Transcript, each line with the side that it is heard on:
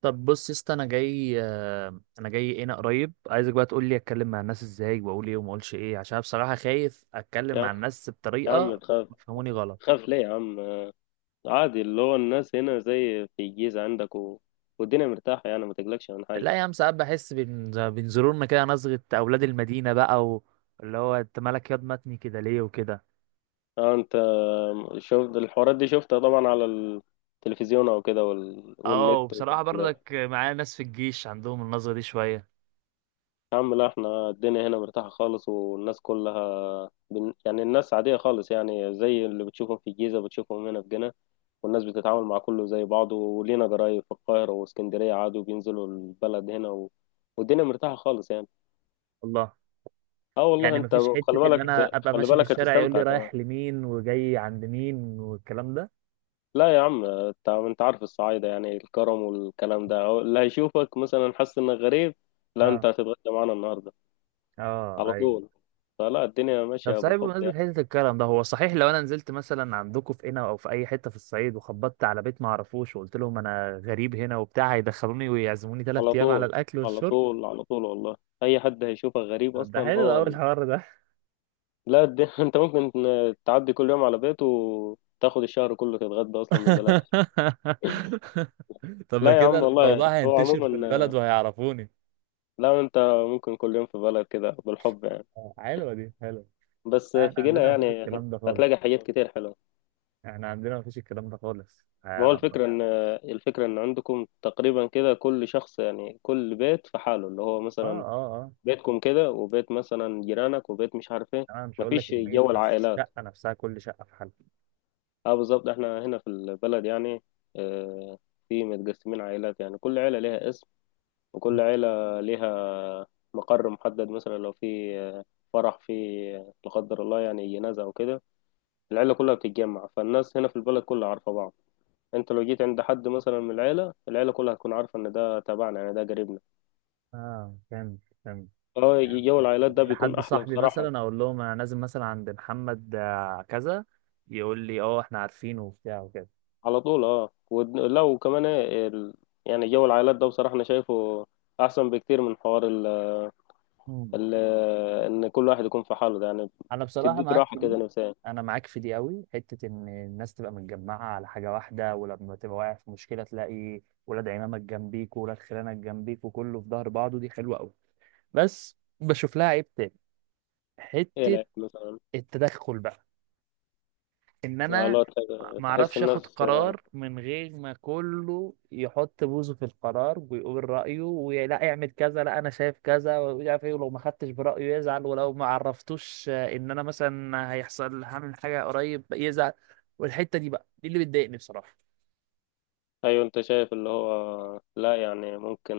right: طب بص يا اسطى، انا جاي انا جاي هنا قريب. عايزك بقى تقول لي اتكلم مع الناس ازاي، واقول ايه وما اقولش ايه، عشان أنا بصراحه خايف اتكلم مع
left: يا
right: الناس
left: يا عم،
right: بطريقه
left: تخاف
right: يفهموني غلط.
left: تخاف ليه يا عم؟ عادي، اللي هو الناس هنا زي في الجيزة عندك والدنيا مرتاحة، يعني ما تقلقش من حاجة.
right: لا يا عم، ساعات بحس بينظرونا كده نظره اولاد المدينه بقى. اللي هو انت مالك ياض متني كده ليه؟ وكده.
left: اه انت شفت الحوارات دي، شفتها طبعا على التلفزيون او كده
right: اه،
left: والنت
right: وبصراحه
left: والكلام ده.
right: برضك معايا ناس في الجيش عندهم النظره دي شويه.
left: يا عم لا، احنا الدنيا هنا مرتاحة خالص، والناس كلها يعني الناس عادية خالص، يعني زي اللي بتشوفهم في الجيزة بتشوفهم هنا في جنة. والناس بتتعامل مع كله زي بعضه، ولينا قرايب في القاهرة واسكندرية عادي، وبينزلوا البلد هنا والدنيا مرتاحة خالص يعني.
right: والله؟
left: اه والله.
right: يعني
left: انت
right: مفيش
left: خلي
right: حته ان انا
left: بالك،
right: ابقى
left: خلي
right: ماشي في
left: بالك
right: الشارع يقول لي
left: هتستمتع كمان.
right: رايح لمين وجاي عند مين والكلام ده؟
left: لا يا عم، انت عارف الصعايده، يعني الكرم والكلام ده، أو اللي هيشوفك مثلا حس انك غريب. لا،
right: اه
left: انت هتتغدى معانا النهارده
right: اه
left: على
right: ايوه.
left: طول. فلا، الدنيا
right: طب
left: ماشيه
right: صحيح،
left: بالحب
right: بمناسبة
left: يعني.
right: حتة الكرم ده، هو صحيح لو أنا نزلت مثلا عندكم في قنا أو في أي حتة في الصعيد، وخبطت على بيت ما أعرفوش، وقلت لهم أنا غريب هنا وبتاع، هيدخلوني ويعزموني تلات
left: على
right: أيام على
left: طول،
right: الأكل
left: على
right: والشرب؟
left: طول، على طول والله. اي حد هيشوفك غريب
right: طب ده
left: اصلا
right: حلو
left: هو
right: أوي الحوار ده.
left: لا انت ممكن تعدي كل يوم على بيته، وتاخد الشهر كله تتغدى اصلا ببلاش.
right: طب ما
left: لا يا
right: كده
left: عم
right: الموضوع
left: والله، هو
right: هينتشر في البلد
left: عموما.
right: وهيعرفوني.
left: لا انت، ممكن كل يوم في بلد كده بالحب يعني.
right: حلوة دي، حلوة.
left: بس
right: احنا
left: في جنة
right: عندنا مفيش
left: يعني
right: الكلام ده خالص.
left: هتلاقي حاجات كتير حلوة.
right: احنا عندنا مفيش الكلام ده خالص.
left: ما
right: يا
left: هو
right: رب.
left: الفكرة إن، الفكرة إن عندكم تقريبا كده كل شخص، يعني كل بيت في حاله، اللي هو
right: اه
left: مثلا
right: اه اه.
left: بيتكم كده، وبيت مثلا جيرانك، وبيت مش عارف إيه.
right: انا مش هقول لك
left: مفيش
right: البيت،
left: جو
right: بس
left: العائلات.
right: الشقة نفسها، كل شقة في حالها.
left: أه بالظبط، إحنا هنا في البلد يعني آه، في متقسمين عائلات، يعني كل عيلة ليها اسم، وكل عيلة ليها مقر محدد. مثلا لو في فرح، في لا قدر الله يعني جنازة أو كده، العيلة كلها بتتجمع. فالناس هنا في البلد كلها عارفة بعض. انت لو جيت عند حد مثلا من العيله، العيله كلها هتكون عارفه ان ده تبعنا، يعني ده قريبنا.
right: اه، كمل كمل.
left: اه، جو العائلات
right: ممكن
left: ده بيكون
right: لحد
left: احلى
right: صاحبي
left: بصراحه.
right: مثلا اقول لهم انا نازل مثلا عند محمد كذا، يقول لي اه احنا عارفينه وبتاع وكده.
left: على طول. اه ولو كمان ايه يعني جو العائلات ده بصراحه انا شايفه احسن بكتير من حوار
right: مم.
left: ال... ان كل واحد يكون في حاله، ده يعني
right: انا بصراحه
left: بتديك
right: معاك
left: راحه
right: في
left: كده
right: دي.
left: نفسيا.
right: انا معاك في دي قوي، حته ان الناس تبقى متجمعه على حاجه واحده، ولما تبقى واقع في مشكله تلاقي ولاد عمامك جنبيك وولاد خلانك جنبيك وكله في ظهر بعضه، دي حلوه قوي. بس بشوف لها عيب تاني،
left: ايه؟
right: حته
left: لا مثلا.
right: التدخل بقى. ان
left: لا
right: انا
left: لا،
right: ما
left: تحس
right: اعرفش اخد
left: الناس.
right: قرار من غير ما كله يحط بوزه في القرار ويقول رايه، ولا اعمل كذا، لا انا شايف كذا ومش عارف ايه، ولو ما خدتش برايه يزعل، ولو ما عرفتوش ان انا مثلا هيحصل هعمل حاجه قريب يزعل. والحته دي بقى دي اللي بتضايقني بصراحه.
left: ايوه، انت شايف اللي هو لا، يعني ممكن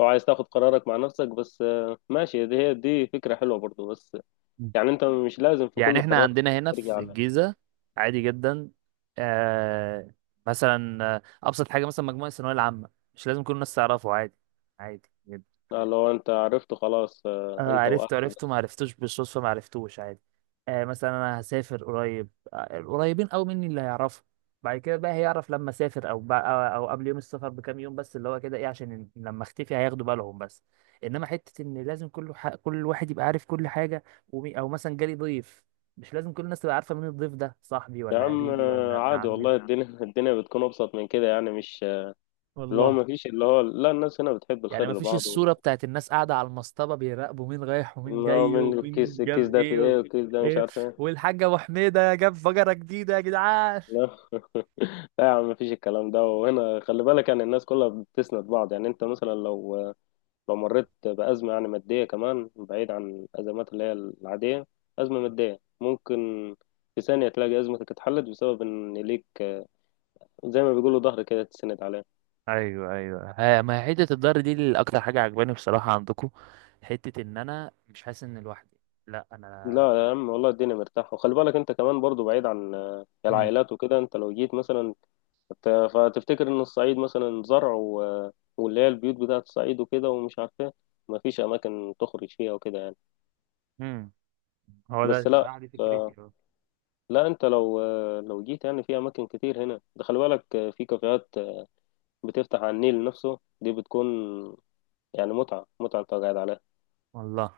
left: لو عايز تاخد قرارك مع نفسك بس. ماشي، دي هي دي فكرة حلوة برضو. بس
right: مم.
left: يعني انت مش لازم في
right: يعني
left: كل
right: احنا
left: قرار
right: عندنا هنا
left: ترجع
right: في
left: على.
right: الجيزه عادي جدا. آه، مثلا ابسط حاجه، مثلا مجموعه الثانويه العامه، مش لازم كل الناس تعرفه، عادي. عادي.
left: لو انت عرفت خلاص،
right: اه،
left: انت
right: عرفته
left: واهلك
right: عرفته، ما
left: بس.
right: عرفتوش بالصدفة، ما عرفتوش، عادي. آه، مثلا انا هسافر قريب، القريبين قوي مني اللي هيعرفوا. بعد كده بقى هيعرف لما اسافر، او أو قبل يوم السفر بكام يوم بس، اللي هو كده ايه، عشان لما اختفي هياخدوا بالهم بس. انما حتة ان لازم كل واحد يبقى عارف كل حاجة. او مثلا جالي ضيف، مش لازم كل الناس تبقى عارفة مين الضيف ده، صاحبي
left: يا
right: ولا
left: عم
right: قريبي ولا ابن
left: عادي
right: عمي.
left: والله، الدنيا الدنيا بتكون ابسط من كده يعني، مش اللي هو
right: والله.
left: ما فيش اللي هو، لا الناس هنا بتحب
right: يعني
left: الخير
right: مفيش
left: لبعض و...
right: الصورة بتاعت الناس قاعدة على المصطبة بيراقبوا مين رايح ومين
left: آه،
right: جاي
left: من الكيس،
right: ومين جاب
left: الكيس ده في
right: ايه
left: ايه،
right: و...
left: والكيس ده مش
right: ايه،
left: عارف ايه.
right: والحاجة ابو حميدة جاب بقرة جديدة يا جدعان.
left: لا لا يا عم، مفيش الكلام ده. وهنا خلي بالك، يعني الناس كلها بتسند بعض. يعني انت مثلا لو مريت بأزمة، يعني مادية، كمان بعيد عن الأزمات اللي هي العادية، أزمة مادية ممكن في ثانية تلاقي أزمتك اتحلت بسبب إن ليك زي ما بيقولوا ظهر كده تسند عليه.
right: ايوه ايوه. ها، ما هي حته الضهر دي اللي اكتر حاجه عجباني بصراحه عندكم. حته ان انا مش حاسس ان لوحدي، لا
left: لا
right: انا.
left: يا عم والله، الدنيا مرتاحة. وخلي بالك أنت كمان برضو، بعيد عن
right: امم
left: العائلات وكده، أنت لو جيت مثلا ت- فتفتكر إن الصعيد مثلا زرع و... آه، واللي هي البيوت بتاعة الصعيد وكده، ومش عارف إيه، مفيش أماكن تخرج فيها وكده يعني.
right: امم هو ده
left: بس لا،
right: بصراحه، دي فكرتي، اه.
left: لا انت لو، لو جيت يعني، في اماكن كتير هنا، ده خلي بالك. في كافيهات بتفتح على النيل نفسه، دي بتكون يعني متعة، متعة انت قاعد عليها.
right: والله،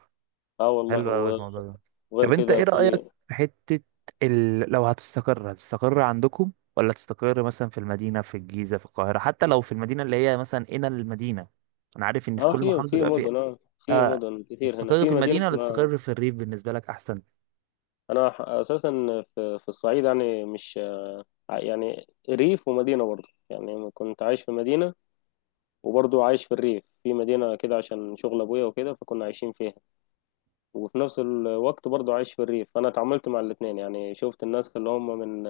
left: اه والله.
right: حلو قوي الموضوع ده.
left: وغير
right: طب انت
left: كده
right: ايه
left: في
right: رأيك في حتة لو هتستقر، هتستقر عندكم، ولا تستقر مثلا في المدينة، في الجيزة، في القاهرة، حتى لو في المدينة اللي هي مثلا هنا المدينة؟ انا عارف ان في
left: اه،
right: كل
left: في
right: محافظة
left: في
right: بيبقى فيها
left: مدن اه، في
right: آه...
left: مدن كتير هنا،
right: تستقر في
left: في مدينة
right: المدينة ولا
left: اسمها.
right: تستقر في الريف بالنسبة لك احسن؟
left: انا اساسا في الصعيد يعني، مش يعني ريف ومدينة برضه، يعني كنت عايش في مدينة وبرضه عايش في الريف، في مدينة كده عشان شغل ابويا وكده، فكنا عايشين فيها. وفي نفس الوقت برضه عايش في الريف، فانا اتعاملت مع الاثنين يعني. شفت الناس اللي هم من،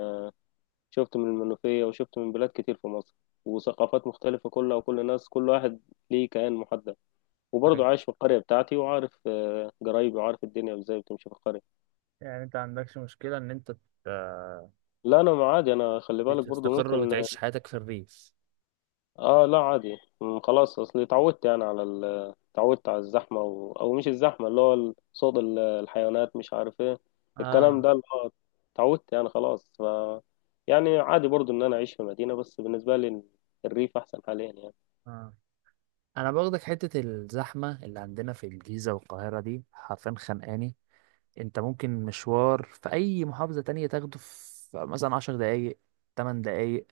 left: شفت من المنوفية وشفت من بلاد كتير في مصر، وثقافات مختلفة كلها، وكل الناس كل واحد ليه كيان محدد. وبرضه
right: طيب.
left: عايش في القرية بتاعتي، وعارف قرايبي، وعارف الدنيا ازاي بتمشي في القرية.
right: يعني انت عندكش مشكلة ان انت ت-
left: لا انا، ما عادي انا، خلي بالك برضه
right: تستقر
left: ممكن.
right: وتعيش حياتك في الريف؟
left: اه لا عادي، خلاص. اصلي اتعودت يعني على اتعودت على الزحمة او مش الزحمة، اللي هو صوت الحيوانات، مش عارف ايه،
right: اه
left: الكلام ده اللي هو، اتعودت يعني خلاص. يعني عادي برضو ان انا اعيش في مدينة، بس بالنسبة لي الريف احسن حاليا يعني.
right: اه. انا باخدك حتة الزحمة اللي عندنا في الجيزة والقاهرة دي حرفيا خانقاني. انت ممكن مشوار في اي محافظة تانية تاخده في مثلا 10 دقايق، 8 دقايق،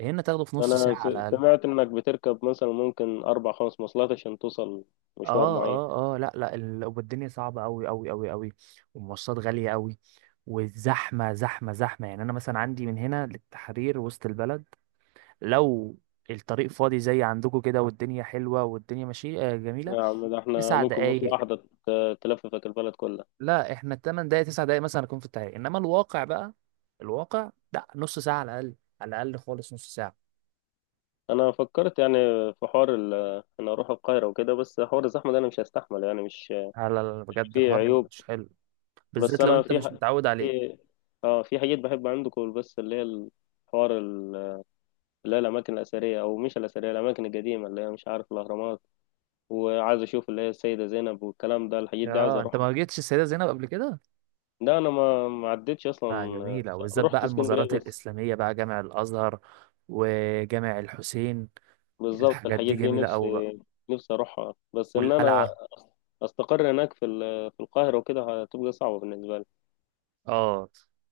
right: هنا تاخده في نص
left: انا
right: ساعة على الأقل.
left: سمعت انك بتركب مثلا، ممكن اربع خمس مواصلات عشان توصل مشوار
right: اه
left: معين.
right: اه اه، لا لا، والدنيا صعبة أوي أوي أوي أوي، والمواصلات غالية أوي، والزحمة زحمة زحمة. يعني أنا مثلا عندي من هنا للتحرير، وسط البلد، لو الطريق فاضي زي عندكم كده والدنيا حلوة والدنيا ماشية جميلة،
left: يا عم ده احنا
right: تسع
left: ممكن مواصلة
right: دقايق
left: واحدة تلففك البلد كلها.
right: لا، احنا ال 8 دقايق 9 دقايق مثلا أكون في الطريق، إنما الواقع بقى، الواقع لا، نص ساعة على الأقل. على الأقل خالص نص ساعة.
left: انا فكرت يعني في حوار ان اروح القاهره وكده، بس حوار الزحمه ده انا مش هستحمل يعني، مش.
right: لا لا لا، بجد
left: في
right: حوار
left: عيوب.
right: مش حلو،
left: بس
right: بالذات لو
left: انا
right: انت
left: في
right: مش متعود عليه.
left: في اه، في حاجات بحب عندكم، بس اللي هي الحوار اللي هي الاماكن الاثريه، او مش الاثريه، الاماكن القديمه اللي هي مش عارف، الاهرامات، وعايز اشوف اللي هي السيده زينب والكلام ده، الحاجات دي عايز
right: يا انت
left: اروحها.
right: ما جيتش السيدة زينب قبل كده؟
left: ده انا، ما ما عدتش اصلا.
right: اه، جميلة، وبالذات
left: رحت
right: بقى المزارات
left: اسكندريه بس.
right: الإسلامية بقى، جامع الأزهر وجامع الحسين.
left: بالظبط
right: الحاجات دي
left: الحاجات دي
right: جميلة
left: نفسي،
right: أوي بقى،
left: نفسي اروحها. بس ان انا
right: والقلعة.
left: استقر هناك في في القاهره وكده، هتبقى صعبه بالنسبه لي.
right: اه،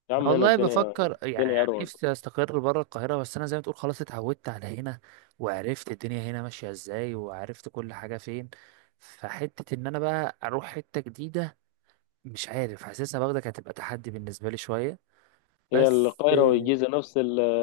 left: يا
right: انا
left: عم هنا
right: والله
left: الدنيا،
right: بفكر يعني,
left: الدنيا
right: يعني
left: اروق.
right: نفسي استقر بره القاهرة، بس انا زي ما تقول خلاص اتعودت على هنا، وعرفت الدنيا هنا ماشية ازاي، وعرفت كل حاجة فين. فحتة ان انا بقى اروح حتة جديدة، مش عارف، حاسسها باخدك هتبقى تحدي بالنسبة لي شوية.
left: هي
right: بس
left: القاهرة والجيزة نفس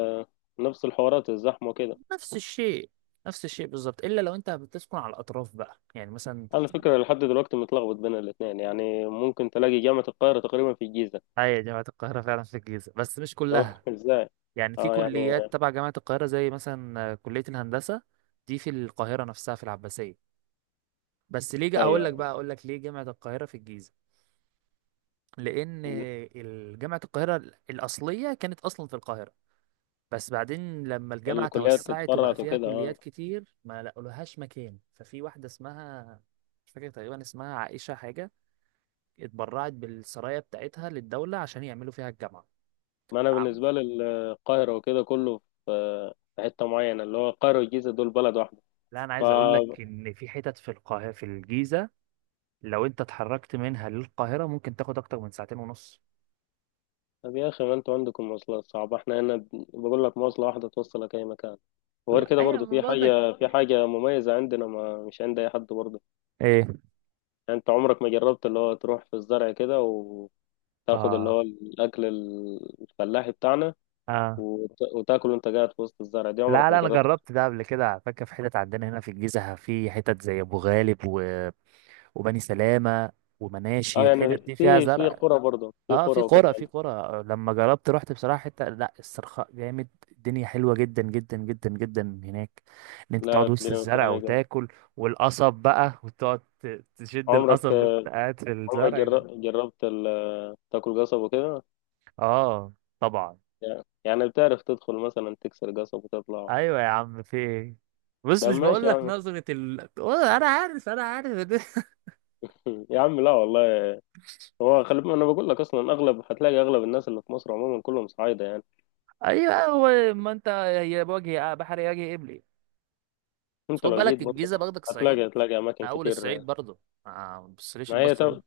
left: نفس الحوارات، الزحمة وكده.
right: نفس الشيء. نفس الشيء بالظبط، الا لو انت بتسكن على الاطراف بقى، يعني مثلا.
left: على فكرة لحد دلوقتي متلخبط بين الاتنين، يعني ممكن تلاقي جامعة القاهرة تقريبا في الجيزة.
right: هي جامعه القاهره فعلا في الجيزه، بس مش
left: أه،
right: كلها.
left: ازاي؟
right: يعني في
left: اه يعني.
right: كليات تبع جامعه القاهره زي مثلا كليه الهندسه، دي في القاهره نفسها في العباسيه. بس ليه، هقول لك
left: ايوه،
right: بقى، اقول لك ليه جامعه القاهره في الجيزه. لان جامعه القاهره الاصليه كانت اصلا في القاهره، بس بعدين لما الجامعه
left: الكليات
right: توسعت وبقى
left: اتفرعت
right: فيها
left: وكده، اه.
right: كليات كتير، ما لقولهاش مكان، ففي واحده اسمها، مش فاكر تقريبا اسمها عائشه حاجه، اتبرعت بالسرايا بتاعتها للدولة عشان يعملوا فيها الجامعة.
left: ما انا
right: نعم.
left: بالنسبة لي القاهرة وكده كله في، في حتة معينة، اللي هو القاهرة والجيزة دول بلد واحدة.
right: لا، انا عايز اقول لك ان في حتت في القاهره في الجيزه، لو انت اتحركت منها للقاهره ممكن تاخد اكتر من ساعتين ونص.
left: طب يا أخي، ما أنتوا عندكم مواصلات صعبة، إحنا هنا بقول لك، مواصلة واحدة توصلك أي مكان. وغير
right: لا،
left: كده
right: أيوة،
left: برضه
right: ما
left: في
right: برضك.
left: حاجة، في حاجة مميزة عندنا، ما مش عند أي حد برضه.
right: ايه؟
left: يعني أنت عمرك ما جربت اللي هو تروح في الزرع كده، وتاخد اللي
right: اه
left: هو الأكل الفلاحي بتاعنا،
right: اه،
left: وتاكله أنت قاعد في وسط الزرع، دي
right: لا
left: عمرك ما
right: لا، انا
left: جربت.
right: جربت ده قبل كده. على فكره في حتت عندنا هنا في الجيزه، في حتت زي ابو غالب، وبني سلامه، ومناشي،
left: أه
right: الحتت
left: يعني،
right: دي فيها
left: في في
right: زرع.
left: قرى برضه، في
right: اه، في
left: قرى وكده
right: قرى، في
left: يعني.
right: قرى. لما جربت رحت بصراحه حته، لا، الصرخاء جامد، الدنيا حلوه جدا جدا جدا جدا هناك. ان انت
left: لا
right: تقعد وسط
left: الدنيا مش
right: الزرع
left: رايقة.
right: وتاكل، والقصب بقى. وتقعد تشد
left: عمرك،
right: القصب وانت قاعد في
left: عمرك
right: الزرع ده.
left: جربت تاكل قصب وكده
right: اه طبعا.
left: يعني، بتعرف تدخل مثلا تكسر قصب وتطلع؟
right: ايوه يا عم، في ايه؟ بص،
left: لا
right: مش
left: ماشي
right: بقول
left: يا
right: لك
left: عم.
right: نظره والله انا عارف، انا عارف.
left: يا عم لا والله. هو خلي بالك، انا بقول لك اصلا اغلب، هتلاقي اغلب الناس اللي في مصر عموما كلهم صعايده يعني.
right: ايوه، هو ما انت، هي بوجه بحر يجي قبلي، بس
left: انت
right: خد
left: لو جيت
right: بالك
left: برضه
right: الجيزه باخدك الصعيد،
left: هتلاقي اماكن
right: انا اول
left: كتير.
right: الصعيد برضه. آه، ما بصليش
left: ما هي
right: البصه دي.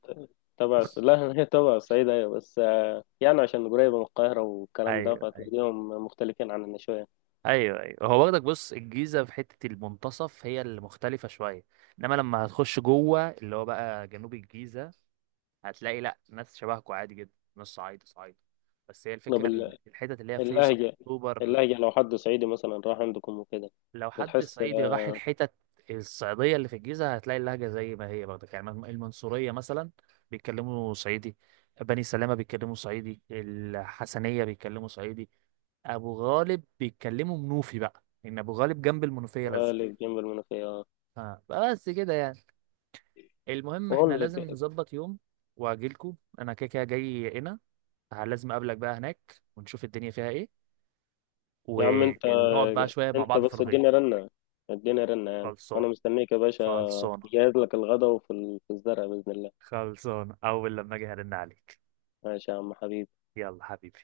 left: تبع لا هي تبع الصعيد ايوه، بس يعني عشان قريبه من القاهره والكلام ده،
right: ايوه أيوة.
left: فهتلاقيهم مختلفين عننا شويه.
right: ايوه ايوه، هو واخدك، بص الجيزه في حته المنتصف هي اللي مختلفه شويه، انما لما هتخش جوه اللي هو بقى جنوب الجيزه هتلاقي، لا، ناس شبهكوا عادي جدا، ناس صعايده صعايده. بس هي
left: طب
right: الفكره ان الحتت اللي هي فيصل
left: اللهجه،
right: اكتوبر.
left: اللهجه لو حد صعيدي مثلا راح عندكم وكده
right: لو حد
left: بتحس.
right: صعيدي راح الحتت الصعيديه اللي في الجيزه هتلاقي اللهجه زي ما هي برضه. يعني المنصوريه مثلا بيتكلموا صعيدي، بني سلامه بيتكلموا صعيدي، الحسنيه بيتكلموا صعيدي، ابو غالب بيتكلموا منوفي، بقى ان ابو غالب جنب المنوفيه لازقه.
left: قالب جنب المنوفيه آه.
right: اه، بس كده يعني. المهم احنا
left: بقول
right: لازم
left: لك،
right: نظبط يوم واجيلكوا، انا كده كده جاي هنا، لازم اقابلك بقى هناك ونشوف الدنيا فيها ايه،
left: يا عم انت
right: ونقعد بقى شوية مع
left: انت
right: بعض في
left: بس
right: الغيط.
left: اديني رنه، اديني رنه يعني،
right: خلصانة.
left: وانا مستنيك يا باشا.
right: خلصانة.
left: جهز لك الغدا، وفي في الزرع بإذن الله.
right: خلصانة، اول لما اجي هرن عليك.
left: ماشي يا عم حبيبي.
right: يلا حبيبي.